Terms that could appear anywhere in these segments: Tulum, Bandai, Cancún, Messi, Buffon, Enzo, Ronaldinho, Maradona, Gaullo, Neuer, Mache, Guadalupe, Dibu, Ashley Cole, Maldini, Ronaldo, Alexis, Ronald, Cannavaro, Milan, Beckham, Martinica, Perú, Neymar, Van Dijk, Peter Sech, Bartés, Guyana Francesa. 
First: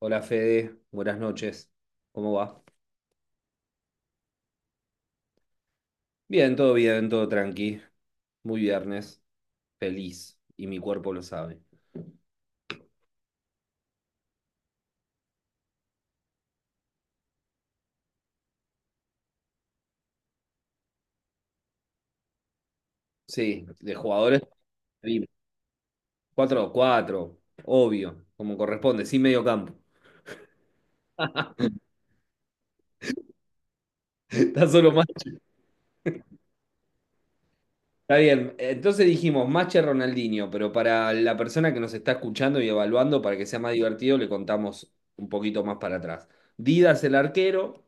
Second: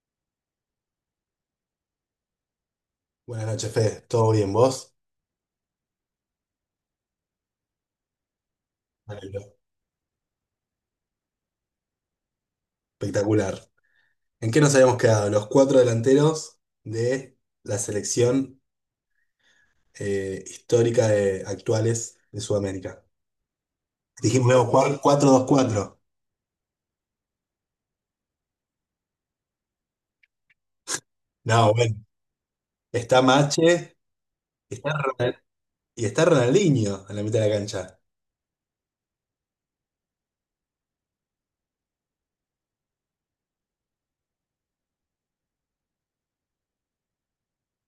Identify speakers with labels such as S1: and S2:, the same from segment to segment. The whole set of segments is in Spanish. S1: Hola Fede, buenas noches. ¿Cómo va?
S2: Buenas noches, Fede. ¿Todo bien vos?
S1: Bien, todo tranqui. Muy
S2: Me
S1: viernes,
S2: alegro.
S1: feliz y mi cuerpo lo sabe.
S2: Espectacular. ¿En qué nos habíamos quedado? Los cuatro delanteros de la selección histórica de actuales de Sudamérica.
S1: Sí, de jugadores,
S2: Dijimos, luego cuatro dos cuatro. Dos-cuatro.
S1: 4 cuatro, obvio, como corresponde, sin medio campo.
S2: No, bueno. Está Mache,
S1: Está
S2: está
S1: solo Mache.
S2: Ronald- y está Ronaldinho en la mitad de la cancha.
S1: Está bien. Entonces dijimos Mache Ronaldinho, pero para la persona que nos está escuchando y evaluando, para que sea más divertido, le contamos un poquito más para atrás. Didas el arquero,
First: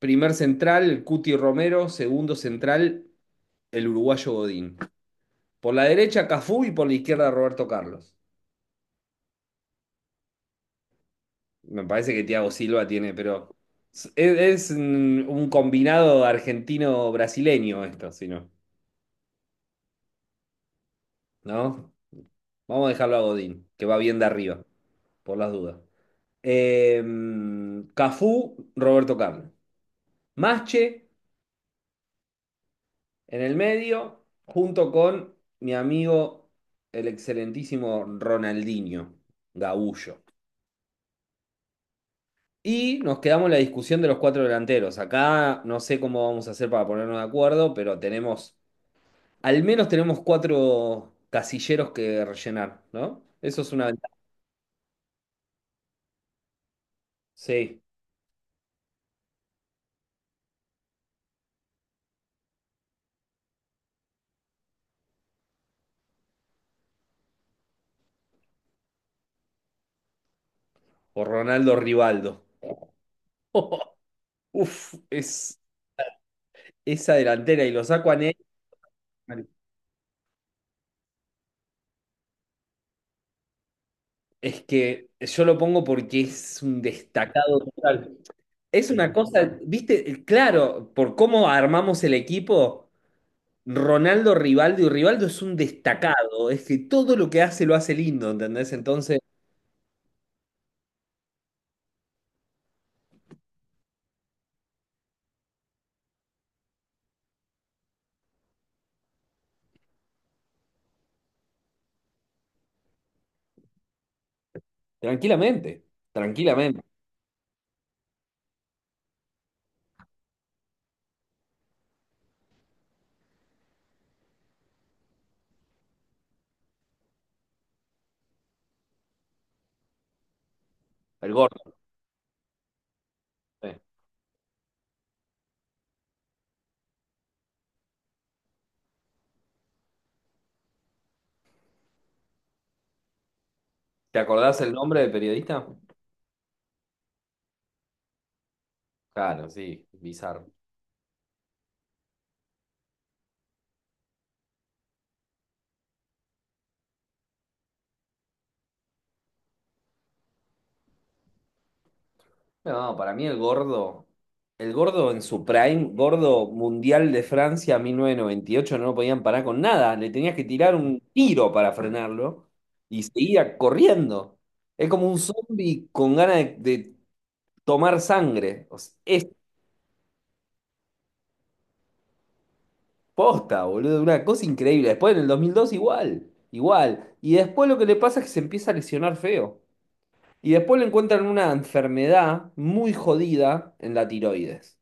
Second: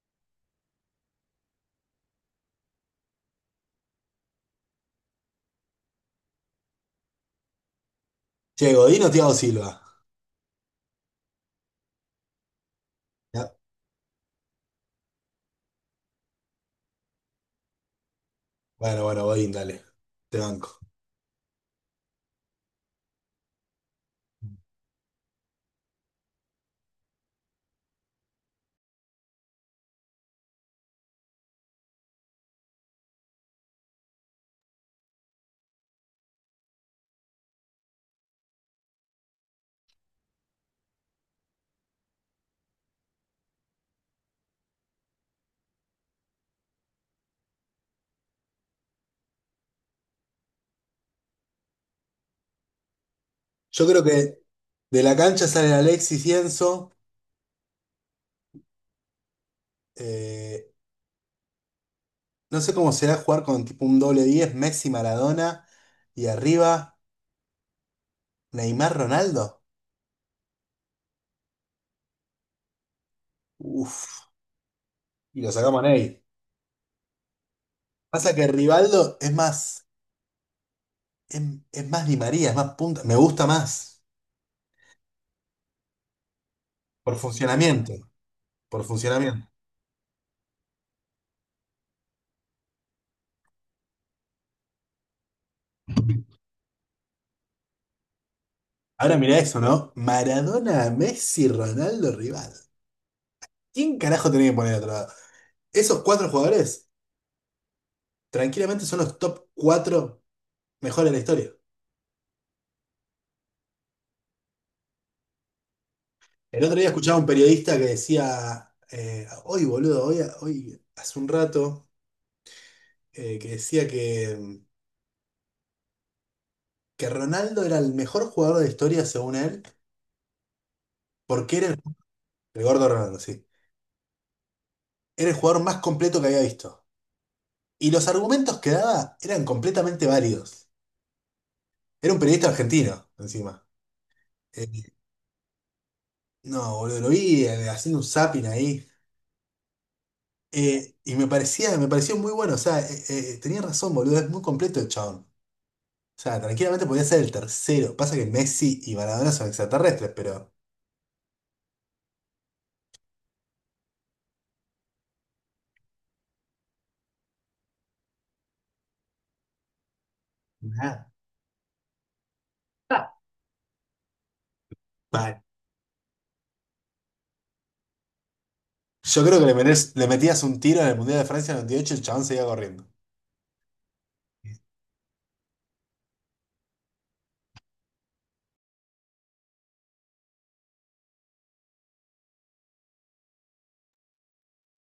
S1: primer central, el Cuti Romero. Segundo central, el uruguayo Godín. Por la derecha, Cafú y por la izquierda, Roberto Carlos.
S2: Che, Godín o Thiago Silva.
S1: Me parece que Thiago Silva tiene,
S2: Ya.
S1: pero es un combinado argentino-brasileño esto, si no,
S2: Bueno, bueno, Godín, dale. Te banco.
S1: ¿no? Vamos a dejarlo a Godín, que va bien de arriba, por las dudas. Eh, Cafú, Roberto Carlos. Masche, en el medio, junto con mi amigo, el excelentísimo Ronaldinho, Gaullo. Y nos quedamos en la discusión de los cuatro delanteros. Acá no sé cómo vamos a hacer para ponernos de acuerdo, pero tenemos, al menos tenemos cuatro casilleros que rellenar, ¿no? Eso es una
S2: Yo creo
S1: ventaja.
S2: que de la cancha salen Alexis y Enzo.
S1: Sí,
S2: Eh, No sé cómo será jugar con tipo un doble 10 Messi, Maradona y arriba Neymar, Ronaldo.
S1: o Ronaldo Rivaldo.
S2: Uf,
S1: Uf,
S2: y lo
S1: es
S2: sacamos a Ney.
S1: esa delantera y lo saco a
S2: Pasa
S1: Ney.
S2: que Rivaldo es, es más Di María, es más punta, me gusta más
S1: Es que yo lo pongo porque es un
S2: por
S1: destacado
S2: funcionamiento,
S1: total.
S2: por
S1: Es una
S2: funcionamiento.
S1: cosa, viste, claro, por cómo armamos el equipo, Ronaldo, Rivaldo, y Rivaldo es un destacado, es que todo lo que hace lo hace lindo, ¿entendés?
S2: Ahora
S1: Entonces,
S2: mira eso, ¿no? Maradona, Messi, Ronaldo, Rivaldo. ¿Quién carajo tenía que poner a otro lado? Esos cuatro jugadores tranquilamente son los top cuatro mejores de la historia.
S1: tranquilamente,
S2: El otro
S1: tranquilamente,
S2: día escuchaba a un periodista que decía, hoy boludo, hoy hace un rato, que decía que Ronaldo era el mejor jugador de la historia, según él,
S1: el
S2: porque era
S1: gordo.
S2: el gordo Ronaldo, sí.
S1: Eh.
S2: Era el jugador más completo que había visto. Y los argumentos que daba eran completamente válidos. Era un periodista argentino, encima.
S1: ¿Te acordás
S2: Eh,
S1: el nombre del periodista?
S2: no, boludo, lo vi haciendo un zapping ahí.
S1: Claro, sí, bizarro.
S2: Y me parecía, me pareció muy bueno. O sea, tenía razón, boludo, es muy completo el chabón. O sea, tranquilamente podía ser el tercero. Pasa que Messi y Maradona son extraterrestres, pero
S1: No, para mí el gordo en su prime, gordo mundial de Francia 1998 no lo podían parar con nada, le tenías que tirar un
S2: nada.
S1: tiro para frenarlo y
S2: Ah,
S1: seguía corriendo. Es como un
S2: vale.
S1: zombie con ganas de tomar sangre. O sea,
S2: Yo
S1: es
S2: creo que le metías un tiro en el Mundial de Francia en el 98 y el chabón seguía corriendo.
S1: posta, boludo, una cosa increíble. Después en el 2002 igual, igual. Y después lo que le pasa es que se empieza a lesionar feo. Y después le encuentran una enfermedad muy jodida en la tiroides.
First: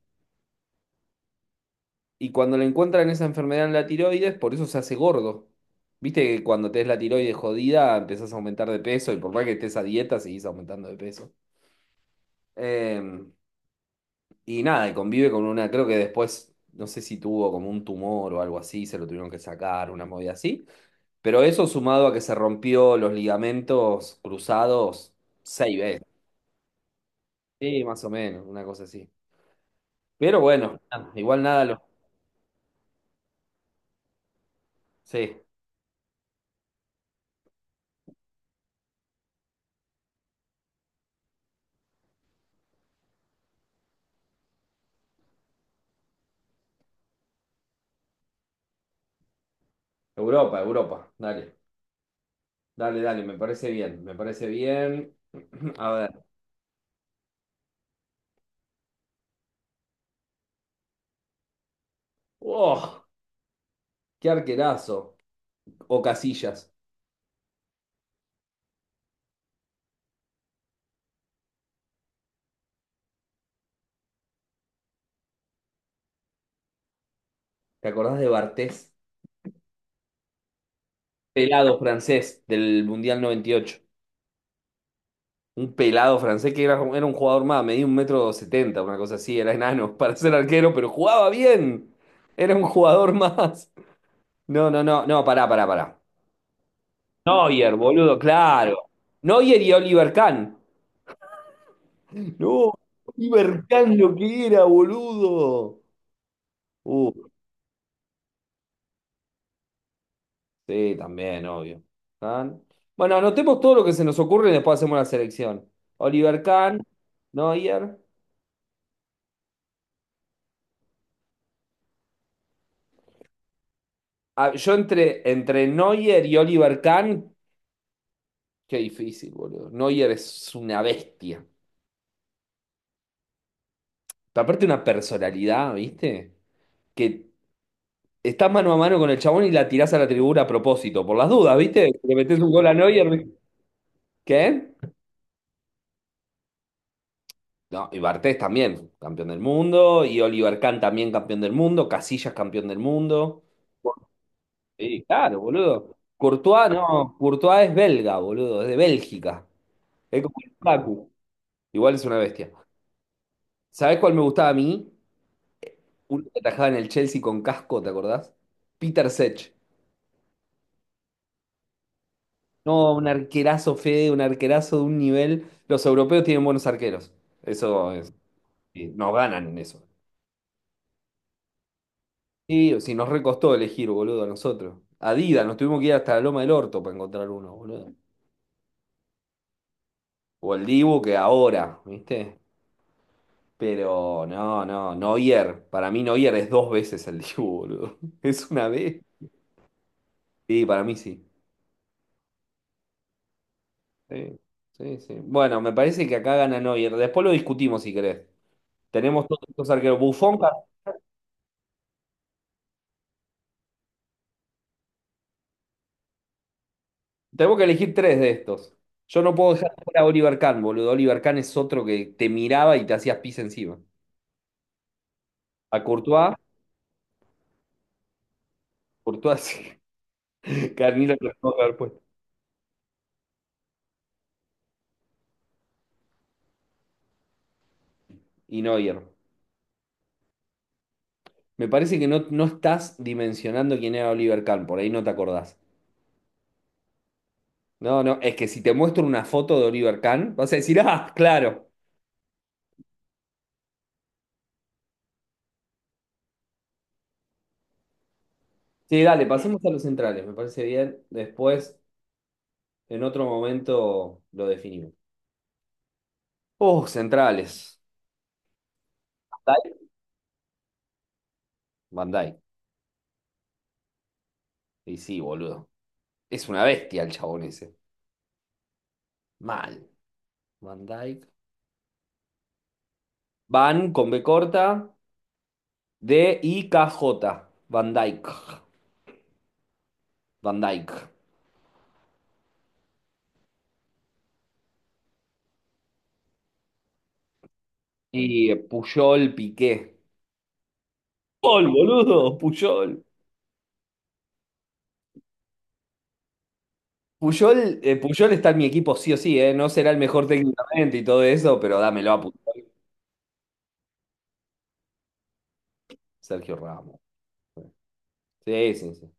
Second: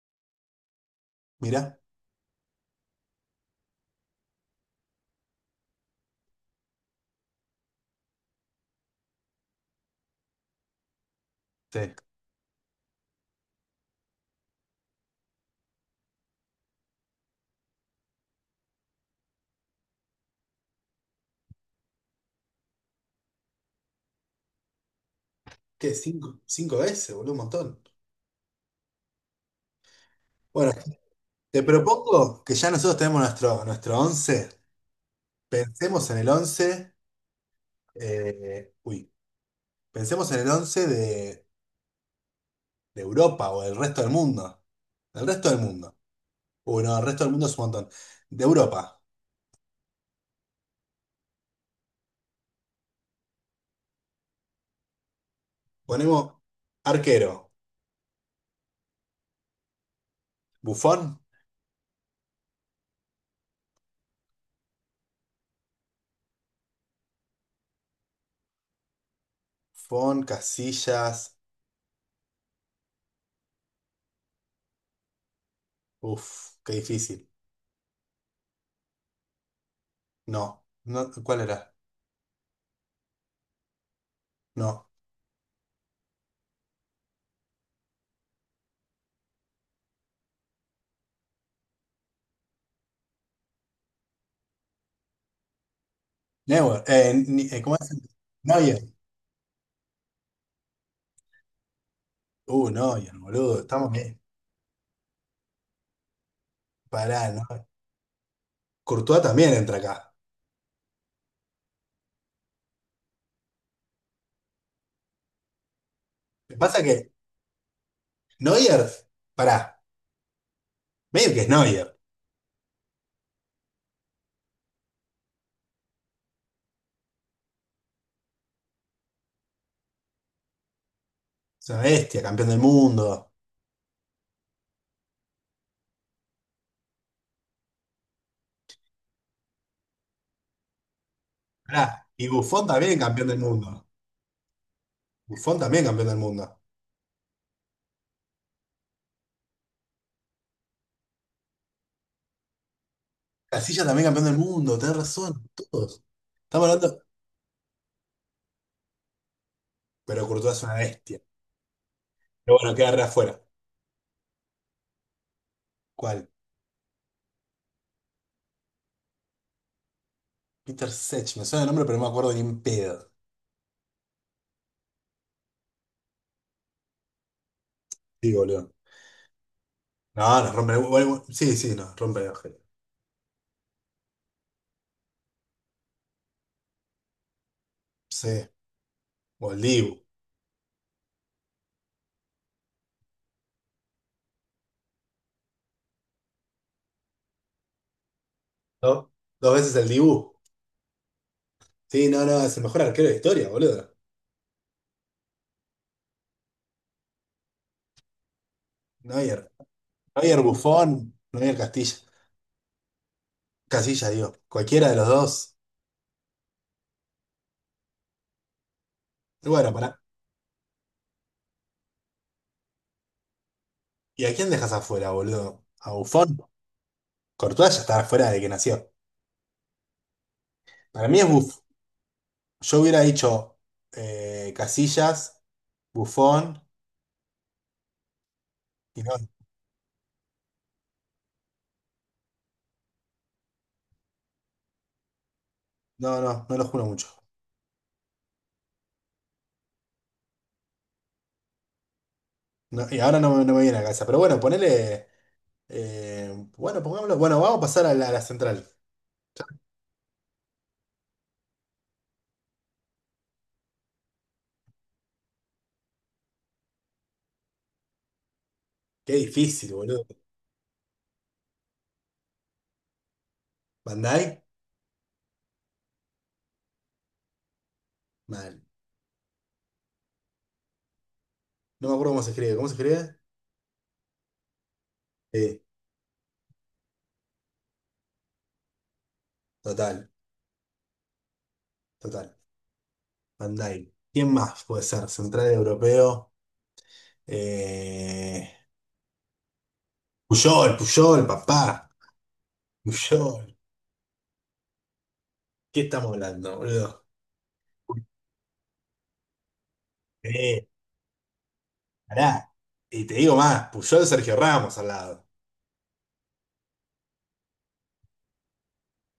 S2: Mirá.
S1: Y cuando le encuentran esa enfermedad en la tiroides, por eso se hace gordo. Viste que cuando tenés la tiroides jodida, empezás a aumentar de peso y por más que estés a dieta, seguís aumentando de peso.
S2: Sí.
S1: Eh, y nada, y convive con una, creo que después, no sé si tuvo como un tumor o algo así, se lo tuvieron que sacar, una movida así. Pero eso sumado a que se rompió los ligamentos cruzados seis
S2: ¿Qué?
S1: veces.
S2: Cinco, cinco veces, boludo, un montón.
S1: Sí, más o menos, una cosa así. Pero
S2: Bueno,
S1: bueno, nada, igual
S2: te
S1: nada lo...
S2: propongo que ya nosotros tenemos nuestro, once.
S1: Sí,
S2: Pensemos en el 11 uy, pensemos en el 11 de Europa o del resto del mundo. Del resto del mundo. Uy, no, el resto del mundo es un montón. De Europa.
S1: Europa, Europa, dale. Dale, dale, me parece bien, me parece bien. A ver.
S2: Ponemos arquero. Bufón.
S1: ¡Oh! ¡Qué arquerazo! O Casillas.
S2: Bufón, Casillas. Uf, qué difícil.
S1: ¿Te acordás de Bartés?
S2: No. No, ¿cuál era?
S1: ¿Pelado francés del Mundial 98?
S2: No.
S1: Un pelado francés que era, era un jugador más, medía 1,70 m, una cosa así, era enano para ser arquero, pero jugaba bien. Era un jugador más. No, no, no, no, pará, pará, pará.
S2: Neuer.
S1: Neuer,
S2: ¿Cómo es?
S1: boludo,
S2: Neuer.
S1: claro. Neuer y Oliver Kahn. No,
S2: Neuer, boludo.
S1: Oliver
S2: Estamos
S1: Kahn lo
S2: bien.
S1: que era, boludo. Uh,
S2: Pará, ¿no? Courtois también entra acá.
S1: Sí, también, obvio. Kahn. Bueno, anotemos todo lo que se nos ocurre y después hacemos la selección. Oliver
S2: Lo que pasa
S1: Kahn,
S2: es que
S1: Neuer.
S2: Neuer, pará, medio que es Neuer.
S1: Ah, yo entre, entre Neuer y Oliver Kahn, qué difícil, boludo. Neuer es una bestia.
S2: Es una bestia, campeón del mundo.
S1: Pero aparte una personalidad, ¿viste? Que estás mano a mano con el chabón y la tirás a la tribuna a propósito, por las dudas, ¿viste?
S2: Pará.
S1: Le
S2: Y
S1: metés un gol
S2: Buffon
S1: a
S2: también
S1: Neuer.
S2: campeón del mundo.
S1: ¿Qué?
S2: Buffon también campeón del mundo.
S1: No, y Bartés también, campeón del mundo. Y Oliver Kahn también, campeón del mundo. Casillas, campeón del mundo.
S2: Casillas también campeón del mundo. Tenés
S1: Sí, claro,
S2: razón.
S1: boludo.
S2: Todos. Estamos
S1: Courtois
S2: hablando.
S1: no, Courtois es belga, boludo, es de Bélgica. Es
S2: Pero
S1: como el
S2: Courtois es una bestia.
S1: igual es una bestia.
S2: Pero bueno, queda re afuera.
S1: ¿Sabés cuál me gustaba a mí? Uno
S2: ¿Cuál?
S1: que atajaba en el Chelsea con casco, ¿te acordás? Peter Sech.
S2: Peter Sech, me suena el nombre, pero no me acuerdo ni en
S1: No, un
S2: pedo.
S1: arquerazo, Fede, un arquerazo de un nivel. Los europeos tienen buenos arqueros. Eso es.
S2: Sí, boludo.
S1: Sí, nos ganan en eso.
S2: No, nos rompe. Bueno, sí, sí, nos rompe el ojete.
S1: Sí, o si nos recostó elegir, boludo, a nosotros. Adidas, nos tuvimos que ir hasta la Loma del Orto para encontrar uno, boludo.
S2: Sí. O el Dibu.
S1: O el Dibu que ahora, ¿viste? Pero no, no, Neuer. Para mí Neuer es dos veces el Dibu, boludo. ¿Es una vez?
S2: ¿No? Dos veces el Dibu.
S1: Sí, para mí sí.
S2: Sí, no, no, es el mejor arquero de historia, boludo.
S1: Sí, sí, sí. Bueno, me parece que acá gana Neuer. Después lo discutimos si querés. Tenemos todos
S2: Neuer.
S1: estos arqueros. Buffon,
S2: Neuer Buffon, Neuer Castilla. Castilla, digo. Cualquiera de los dos.
S1: Tenemos que elegir tres de estos. Yo no
S2: Y
S1: puedo
S2: bueno,
S1: dejar fuera
S2: pará.
S1: a Oliver Kahn, boludo. Oliver Kahn es otro que te miraba y te hacías pis encima.
S2: ¿Y a quién dejas afuera, boludo?
S1: A
S2: ¿A
S1: Courtois,
S2: Buffon? Courtois ya está afuera de que nació.
S1: Courtois sí.
S2: Para
S1: Carnilo
S2: mí es
S1: lo tengo
S2: Buff.
S1: que haber puesto.
S2: Yo hubiera dicho Casillas, Buffon
S1: Y Neuer.
S2: y no.
S1: Me parece que no, no estás dimensionando quién era Oliver Kahn, por ahí no te acordás.
S2: No, no, no lo juro mucho.
S1: No, no, es que si te muestro una foto de Oliver Kahn, vas a decir, ah, claro.
S2: No, y ahora no, me no me viene a la cabeza. Pero bueno, ponele. Bueno, pongámoslo. Bueno, vamos a pasar a la, central.
S1: Sí, dale, pasemos a los centrales, me parece bien. Después, en otro momento, lo definimos. Oh, centrales.
S2: Qué
S1: Van
S2: difícil,
S1: Dijk.
S2: boludo.
S1: Van Dijk.
S2: Bandai,
S1: Y sí, boludo. Es una bestia el chabón ese.
S2: mal.
S1: Mal. Van Dijk.
S2: No me acuerdo cómo se escribe. ¿Cómo se escribe?
S1: Van con B corta,
S2: Sí,
S1: D I K J. Van Dijk.
S2: total,
S1: Van Dijk.
S2: total. Bandai. ¿Quién más puede ser? Central europeo.
S1: Y
S2: Eh,
S1: Puyol Piqué.
S2: Puyol, Puyol, papá.
S1: Puyol, boludo, Puyol.
S2: Puyol. ¿Qué estamos hablando, boludo?
S1: Puyol, Puyol está en mi equipo sí o sí, ¿eh? No será el mejor
S2: Eh,
S1: técnicamente y todo eso, pero dámelo a
S2: pará.
S1: Puyol.
S2: Y te digo más, Puyol, Sergio Ramos al lado.
S1: Sergio Ramos. Sí, sí, sí.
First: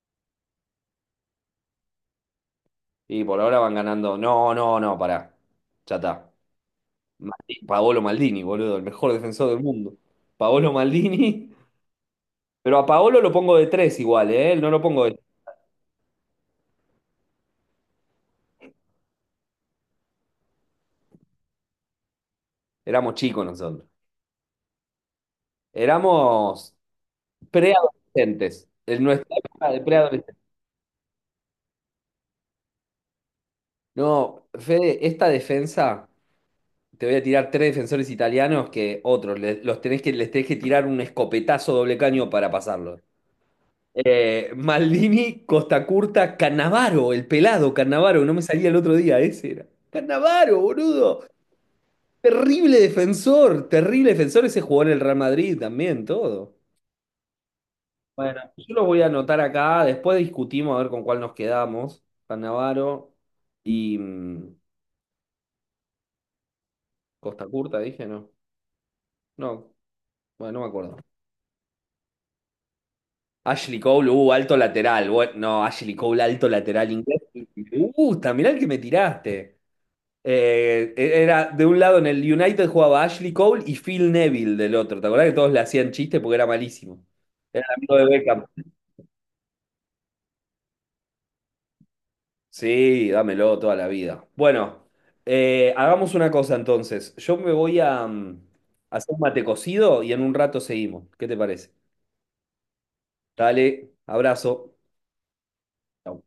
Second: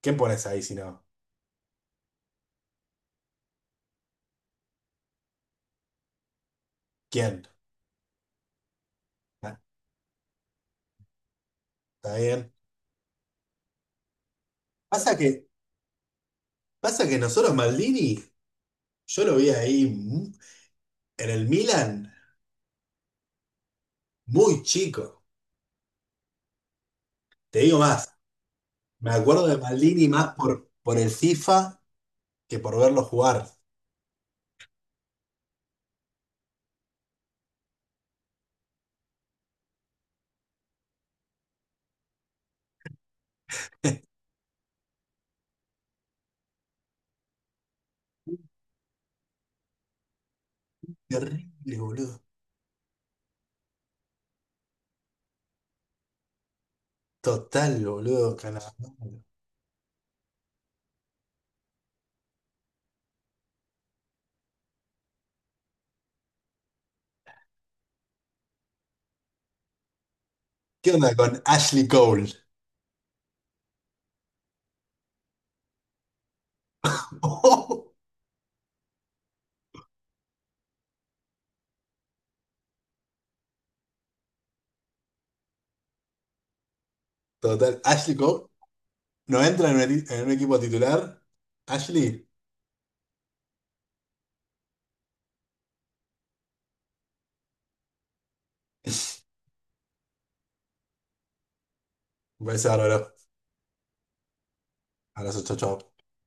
S2: ¿Quién pones ahí si no?
S1: Y por ahora van ganando. No, no, no, pará. Ya está.
S2: ¿Quién?
S1: Paolo Maldini, boludo, el mejor defensor
S2: Ah,
S1: del mundo. Paolo Maldini.
S2: ¿está bien?
S1: Pero a Paolo lo pongo de tres igual, ¿eh? No lo pongo
S2: Pasa
S1: de...
S2: que, pasa que nosotros Maldini, yo lo vi ahí en el Milan
S1: Éramos chicos nosotros.
S2: muy chico.
S1: Éramos
S2: Te digo más,
S1: preadolescentes. En
S2: me
S1: nuestra
S2: acuerdo de
S1: época de
S2: Maldini más
S1: preadolescentes.
S2: por, el FIFA que por verlo jugar.
S1: No, Fede, esta defensa. Te voy a tirar tres defensores italianos que otros. Los tenés que, les tenés que tirar un escopetazo doble caño para pasarlo. Maldini, Costa Curta, Cannavaro, el pelado Cannavaro, no me salía el otro día, ese era. Cannavaro, boludo.
S2: Terrible, boludo.
S1: Terrible defensor, terrible defensor. Ese jugó en el Real Madrid también, todo.
S2: Total, boludo.
S1: Bueno, yo lo
S2: Calamardo.
S1: voy a anotar acá. Después discutimos a ver con cuál nos quedamos. Cannavaro y Costa Curta, dije, no. No, bueno, no me
S2: ¿Qué
S1: acuerdo.
S2: onda con Ashley Cole?
S1: Ashley Cole, alto lateral. Bueno, no, Ashley Cole, alto lateral inglés. Me gusta, mirá el que me tiraste. Era de un lado en el United jugaba Ashley Cole y Phil Neville del otro. ¿Te acordás que todos le hacían chiste porque era malísimo? Era el
S2: Total,
S1: amigo de
S2: Ashley Cole
S1: Beckham.
S2: no entra en en un equipo titular. Ashley,
S1: Sí, dámelo toda la vida. Bueno, hagamos una cosa entonces. Yo me voy a hacer un mate cocido y en un rato seguimos. ¿Qué te parece?
S2: un beso bárbaro.
S1: Dale, abrazo.
S2: Abrazo, chau, chau.
S1: Chau.